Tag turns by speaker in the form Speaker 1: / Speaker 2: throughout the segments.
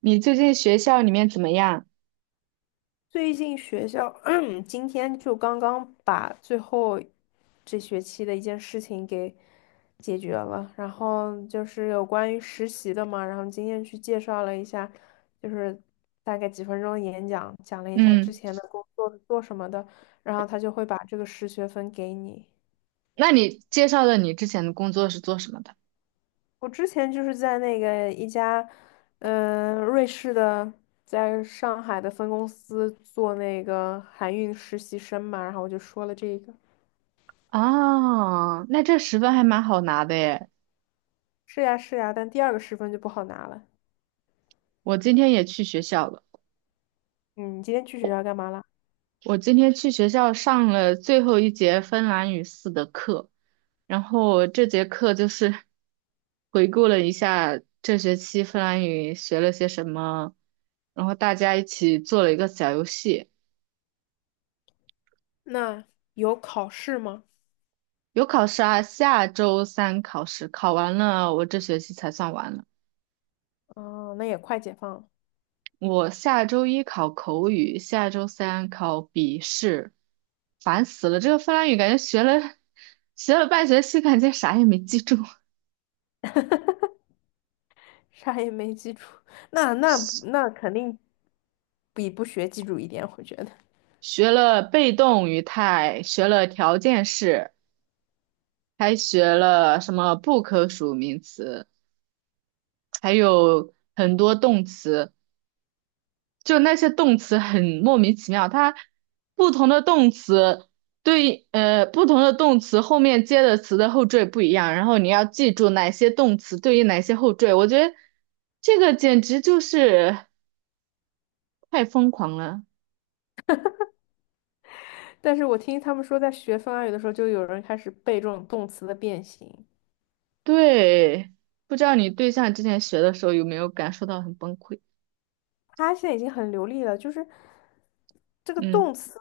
Speaker 1: 你最近学校里面怎么样？
Speaker 2: 最近学校，今天就刚刚把最后这学期的一件事情给解决了，然后就是有关于实习的嘛，然后今天去介绍了一下，就是大概几分钟的演讲，讲了一下之
Speaker 1: 嗯，
Speaker 2: 前的工作是做什么的，然后他就会把这个实学分给你。
Speaker 1: 那你介绍的你之前的工作是做什么的？
Speaker 2: 我之前就是在那个一家，瑞士的。在上海的分公司做那个海运实习生嘛，然后我就说了这个。
Speaker 1: 啊，那这十分还蛮好拿的耶。
Speaker 2: 是呀是呀，但第二个十分就不好拿了。
Speaker 1: 我今天也去学校了，
Speaker 2: 嗯，你今天去学校干嘛了？
Speaker 1: 我今天去学校上了最后一节芬兰语四的课，然后这节课就是 回顾了一下这学期芬兰语学了些什么，然后大家一起做了一个小游戏。
Speaker 2: 那有考试吗？
Speaker 1: 有考试啊，下周三考试，考完了我这学期才算完了。
Speaker 2: 哦，那也快解放了，
Speaker 1: 我下周一考口语，下周三考笔试，烦死了！这个芬兰语感觉学了半学期，感觉啥也没记住。
Speaker 2: 啥也没记住，那那 那肯定比不学记住一点，我觉得。
Speaker 1: 学了被动语态，学了条件式，还学了什么不可数名词，还有很多动词。就那些动词很莫名其妙，它不同的动词对，不同的动词后面接的词的后缀不一样，然后你要记住哪些动词对应哪些后缀。我觉得这个简直就是太疯狂了。
Speaker 2: 但是我听他们说，在学芬兰语的时候，就有人开始背这种动词的变形，
Speaker 1: 对，不知道你对象之前学的时候有没有感受到很崩溃？
Speaker 2: 他现在已经很流利了，就是这个
Speaker 1: 嗯
Speaker 2: 动词，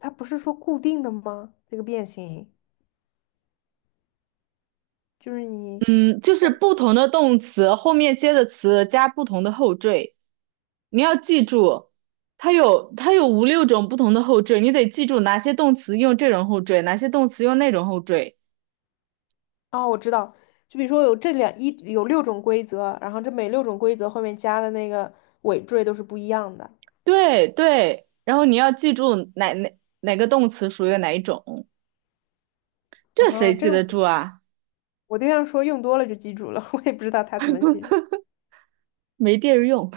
Speaker 2: 它不是说固定的吗？这个变形，就是你。
Speaker 1: 嗯，就是不同的动词后面接的词加不同的后缀。你要记住，它有五六种不同的后缀，你得记住哪些动词用这种后缀，哪些动词用那种后缀。
Speaker 2: 哦，我知道，就比如说有这两一有六种规则，然后这每六种规则后面加的那个尾缀都是不一样的。
Speaker 1: 对对，然后你要记住哪个动词属于哪一种，这
Speaker 2: 啊，
Speaker 1: 谁
Speaker 2: 这
Speaker 1: 记
Speaker 2: 个
Speaker 1: 得住
Speaker 2: 我
Speaker 1: 啊？
Speaker 2: 我对象说用多了就记住了，我也不知道他怎么记住。
Speaker 1: 没地儿用，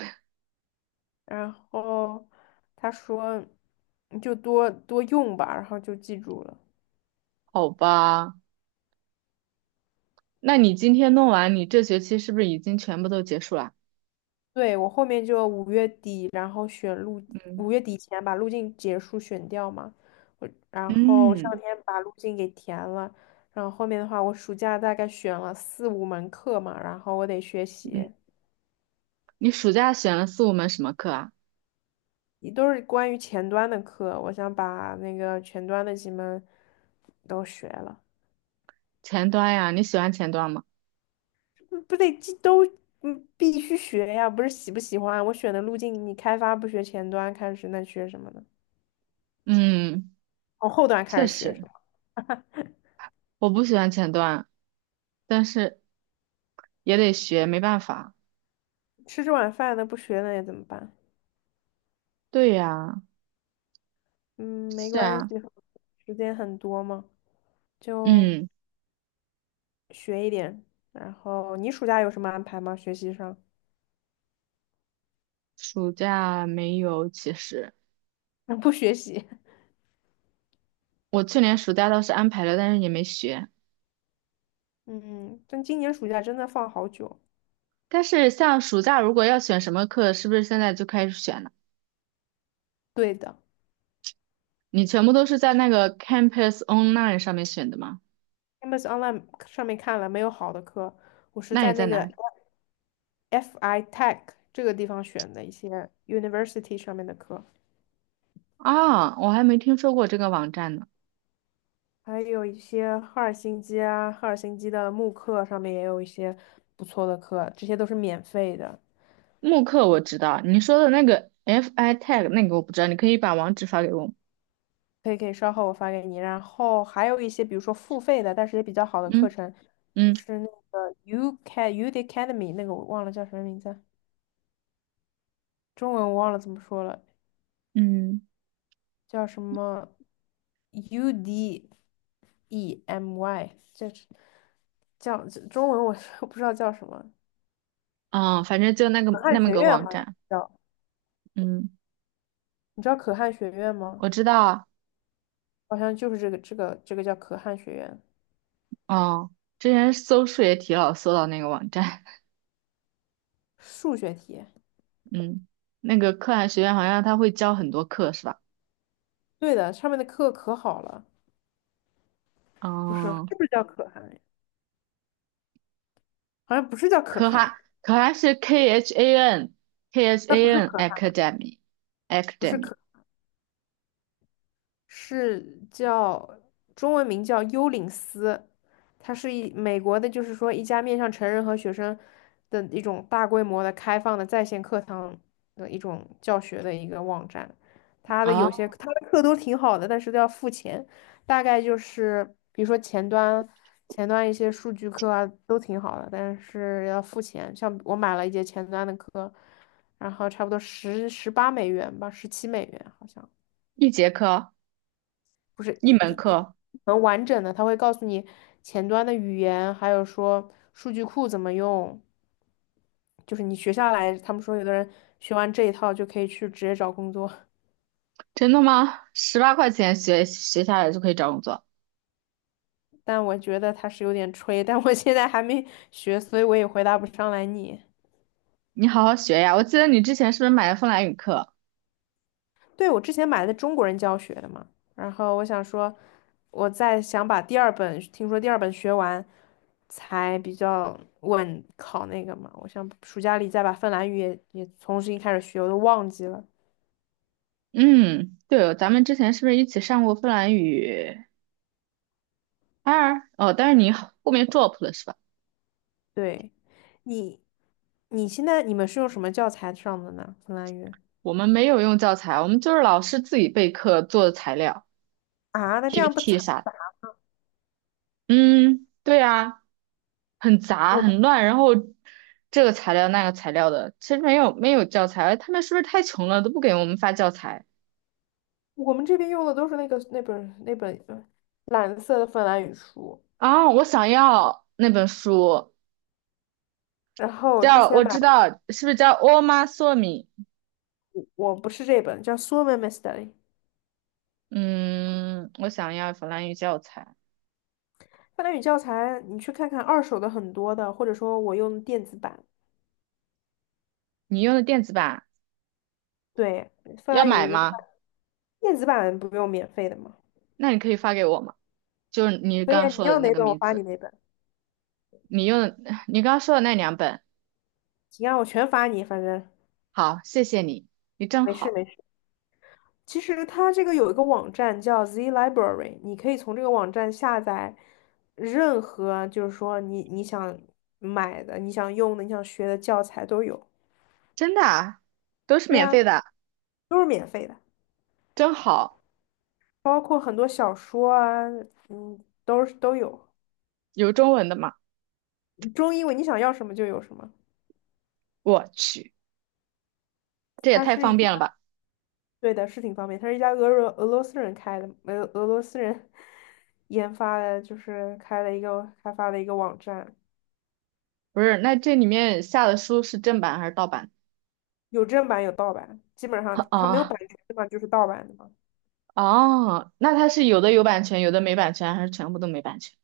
Speaker 2: 然后他说你就多多用吧，然后就记住了。
Speaker 1: 好吧？那你今天弄完，你这学期是不是已经全部都结束了？
Speaker 2: 对，我后面就五月底，然后选路，
Speaker 1: 嗯
Speaker 2: 五月底前把路径结束选掉嘛。我然后这两
Speaker 1: 嗯
Speaker 2: 天把路径给填了，然后后面的话，我暑假大概选了4、5门课嘛，然后我得学
Speaker 1: 嗯，
Speaker 2: 习，
Speaker 1: 你暑假选了四五门什么课啊？
Speaker 2: 也都是关于前端的课，我想把那个前端的几门都学了，
Speaker 1: 前端呀，你喜欢前端吗？
Speaker 2: 嗯不得这都嗯必须学呀，不是喜不喜欢？我选的路径，你开发不学前端开始，那学什么呢？
Speaker 1: 嗯，
Speaker 2: 从后端
Speaker 1: 确
Speaker 2: 开始学。
Speaker 1: 实，我不喜欢前端。但是也得学，没办法。
Speaker 2: 吃这碗饭的不学了也怎么办？
Speaker 1: 对呀，
Speaker 2: 嗯，没
Speaker 1: 是
Speaker 2: 关系，
Speaker 1: 啊，
Speaker 2: 时间很多嘛，就
Speaker 1: 嗯，
Speaker 2: 学一点。然后你暑假有什么安排吗？学习上？
Speaker 1: 暑假没有，其实
Speaker 2: 不学习。
Speaker 1: 我去年暑假倒是安排了，但是也没学。
Speaker 2: 嗯，但今年暑假真的放好久。
Speaker 1: 但是像暑假如果要选什么课，是不是现在就开始选了？
Speaker 2: 对的
Speaker 1: 你全部都是在那个 Campus Online 上面选的吗？
Speaker 2: ，Campus Online 上面看了没有好的课，我是
Speaker 1: 那你
Speaker 2: 在
Speaker 1: 在
Speaker 2: 那
Speaker 1: 哪
Speaker 2: 个
Speaker 1: 儿
Speaker 2: FI Tech 这个地方选的一些 University 上面的课，
Speaker 1: 啊，我还没听说过这个网站呢。
Speaker 2: 还有一些赫尔辛基啊，赫尔辛基的慕课上面也有一些不错的课，这些都是免费的。
Speaker 1: 慕课我知道，你说的那个 FI t c h 那个我不知道，你可以把网址发给我吗？
Speaker 2: 可以可以，稍后我发给你。然后还有一些，比如说付费的，但是也比较好的课
Speaker 1: 嗯
Speaker 2: 程，就
Speaker 1: 嗯
Speaker 2: 是那个 U c U d Academy 那个我忘了叫什么名字，中文我忘了怎么说了，
Speaker 1: 嗯，
Speaker 2: 叫什么 U D E M Y，这是叫这中文我 不知道叫什么，
Speaker 1: 啊，反正就那个
Speaker 2: 可汗
Speaker 1: 那么
Speaker 2: 学
Speaker 1: 个
Speaker 2: 院好
Speaker 1: 网
Speaker 2: 像
Speaker 1: 站。
Speaker 2: 叫，
Speaker 1: 嗯，
Speaker 2: 你知道可汗学院吗？
Speaker 1: 我知道
Speaker 2: 好像就是这个叫可汗学院，
Speaker 1: 啊，哦，之前搜数学题老搜到那个网站，
Speaker 2: 数学题。
Speaker 1: 嗯，那个可汗学院好像他会教很多课是吧？
Speaker 2: 对的，上面的课可好了，不是
Speaker 1: 哦，
Speaker 2: 是不是叫可汗？好像不是叫可
Speaker 1: 可汗
Speaker 2: 汗，
Speaker 1: 可汗是 K H A N K H
Speaker 2: 那不
Speaker 1: A
Speaker 2: 是
Speaker 1: N
Speaker 2: 可汗，
Speaker 1: Academy
Speaker 2: 不是
Speaker 1: Academy
Speaker 2: 可。是叫中文名叫幽灵司，它是一美国的，就是说一家面向成人和学生的一种大规模的开放的在线课堂的一种教学的一个网站。它的
Speaker 1: 啊，
Speaker 2: 有些它的课都挺好的，但是都要付钱，大概就是比如说前端一些数据课啊都挺好的，但是要付钱。像我买了一节前端的课，然后差不多十八美元吧，17美元好像。
Speaker 1: 一节课
Speaker 2: 不是
Speaker 1: 一
Speaker 2: 一一
Speaker 1: 门
Speaker 2: 一
Speaker 1: 课，
Speaker 2: 能完整的，它会告诉你前端的语言，还有说数据库怎么用。就是你学下来，他们说有的人学完这一套就可以去直接找工作，
Speaker 1: 真的吗？十八块钱学下来就可以找工作，
Speaker 2: 但我觉得他是有点吹，但我现在还没学，所以我也回答不上来你。
Speaker 1: 你好好学呀！我记得你之前是不是买了芬兰语课？
Speaker 2: 对，我之前买的中国人教学的嘛，然后我想说，我再想把第二本，听说第二本学完，才比较稳考那个嘛。我想暑假里再把芬兰语也重新开始学，我都忘记了。
Speaker 1: 嗯，对哦，咱们之前是不是一起上过芬兰语？当然，哦，但是你后面 drop 了是吧？
Speaker 2: 对，你你现在你们是用什么教材上的呢？芬兰语
Speaker 1: 我们没有用教材，我们就是老师自己备课做的材料、
Speaker 2: 啊？那这样不惨，
Speaker 1: PPT 啥的嗯，对啊，很杂
Speaker 2: 我们
Speaker 1: 很乱，然后这个材料那个材料的，其实没有教材，他们是不是太穷了都不给我们发教材
Speaker 2: 我们这边用的都是那个那本蓝色的芬兰语书，
Speaker 1: 啊？我想要那本书，
Speaker 2: 然后之
Speaker 1: 叫
Speaker 2: 前
Speaker 1: 我
Speaker 2: 买
Speaker 1: 知道是不是叫《欧妈索米》？
Speaker 2: 我不是这本，叫《Suomen m e s t a r y
Speaker 1: 嗯，我想要法兰语教材，
Speaker 2: 芬兰语教材，你去看看二手的很多的，或者说我用电子版。
Speaker 1: 你用的电子版
Speaker 2: 对，芬
Speaker 1: 要
Speaker 2: 兰
Speaker 1: 买
Speaker 2: 语的
Speaker 1: 吗？
Speaker 2: 电子版不用免费的嘛。
Speaker 1: 那你可以发给我吗？就是你
Speaker 2: 可以
Speaker 1: 刚
Speaker 2: 啊，
Speaker 1: 刚
Speaker 2: 你
Speaker 1: 说的
Speaker 2: 要
Speaker 1: 那
Speaker 2: 哪
Speaker 1: 个
Speaker 2: 本我
Speaker 1: 名
Speaker 2: 发你
Speaker 1: 字，
Speaker 2: 哪本。
Speaker 1: 你用的 你刚刚说的那两本，
Speaker 2: 行啊，我全发你，反正
Speaker 1: 好，谢谢你，你真
Speaker 2: 没事
Speaker 1: 好，
Speaker 2: 没事。其实它这个有一个网站叫 Z Library，你可以从这个网站下载任何，就是说你想买的、你想用的、你想学的教材都有。
Speaker 1: 真的啊，都是
Speaker 2: 对
Speaker 1: 免
Speaker 2: 啊，
Speaker 1: 费的，
Speaker 2: 都是免费的，
Speaker 1: 真好，
Speaker 2: 包括很多小说啊，嗯，都有。
Speaker 1: 有中文的吗？
Speaker 2: 中英文你想要什么就有什么。
Speaker 1: 我去，这也
Speaker 2: 它
Speaker 1: 太
Speaker 2: 是一
Speaker 1: 方
Speaker 2: 家，
Speaker 1: 便了吧！
Speaker 2: 对的，是挺方便。它是一家俄罗斯人开的，俄罗斯人 研发的，就是开发了一个网站，
Speaker 1: 不是，那这里面下的书是正版还是盗版？
Speaker 2: 有正版有盗版，基本上 它没有版
Speaker 1: 啊
Speaker 2: 权的嘛，就是盗版的嘛，
Speaker 1: 哦，那它是有的有版权，有的没版权，还是全部都没版权？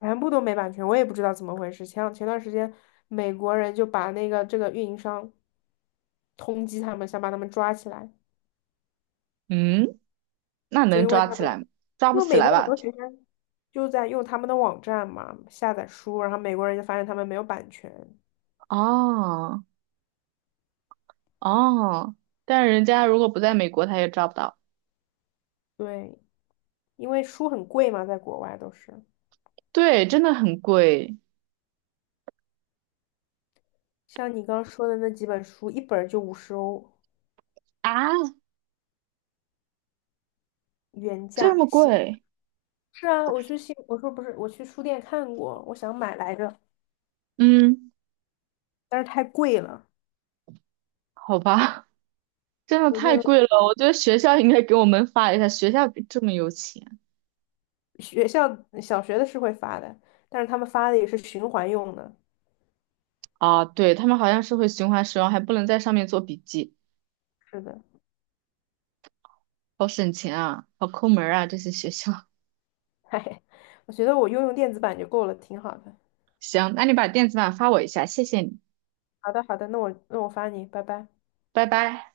Speaker 2: 全部都没版权，我也不知道怎么回事。前段时间，美国人就把那个这个运营商通缉他们，想把他们抓起来，
Speaker 1: 嗯，那
Speaker 2: 就
Speaker 1: 能
Speaker 2: 因为
Speaker 1: 抓
Speaker 2: 他
Speaker 1: 起
Speaker 2: 们，
Speaker 1: 来吗？抓不
Speaker 2: 因为
Speaker 1: 起
Speaker 2: 美
Speaker 1: 来
Speaker 2: 国很
Speaker 1: 吧？
Speaker 2: 多学生就在用他们的网站嘛下载书，然后美国人就发现他们没有版权，
Speaker 1: 哦哦，但是人家如果不在美国，他也抓不到。
Speaker 2: 对。因为书很贵嘛，在国外都是。
Speaker 1: 对，真的很贵，
Speaker 2: 像你刚刚说的那几本书，一本儿就50欧
Speaker 1: 啊，
Speaker 2: 原
Speaker 1: 这
Speaker 2: 价
Speaker 1: 么
Speaker 2: 新。
Speaker 1: 贵？
Speaker 2: 是啊，我去新，我说不是，我去书店看过，我想买来着，
Speaker 1: 嗯，
Speaker 2: 但是太贵了。
Speaker 1: 好吧，真的
Speaker 2: 我
Speaker 1: 太
Speaker 2: 用
Speaker 1: 贵了，我觉得学校应该给我们发一下，学校比这么有钱
Speaker 2: 学校小学的是会发的，但是他们发的也是循环用的。
Speaker 1: 啊，对，他们好像是会循环使用，还不能在上面做笔记，
Speaker 2: 是的，
Speaker 1: 好省钱啊，好抠门儿啊，这些学校。
Speaker 2: 嘿，我觉得用电子版就够了，挺好的。
Speaker 1: 行，那你把电子版发我一下，谢谢你，
Speaker 2: 好的，好的，那我发你，拜拜。
Speaker 1: 拜拜。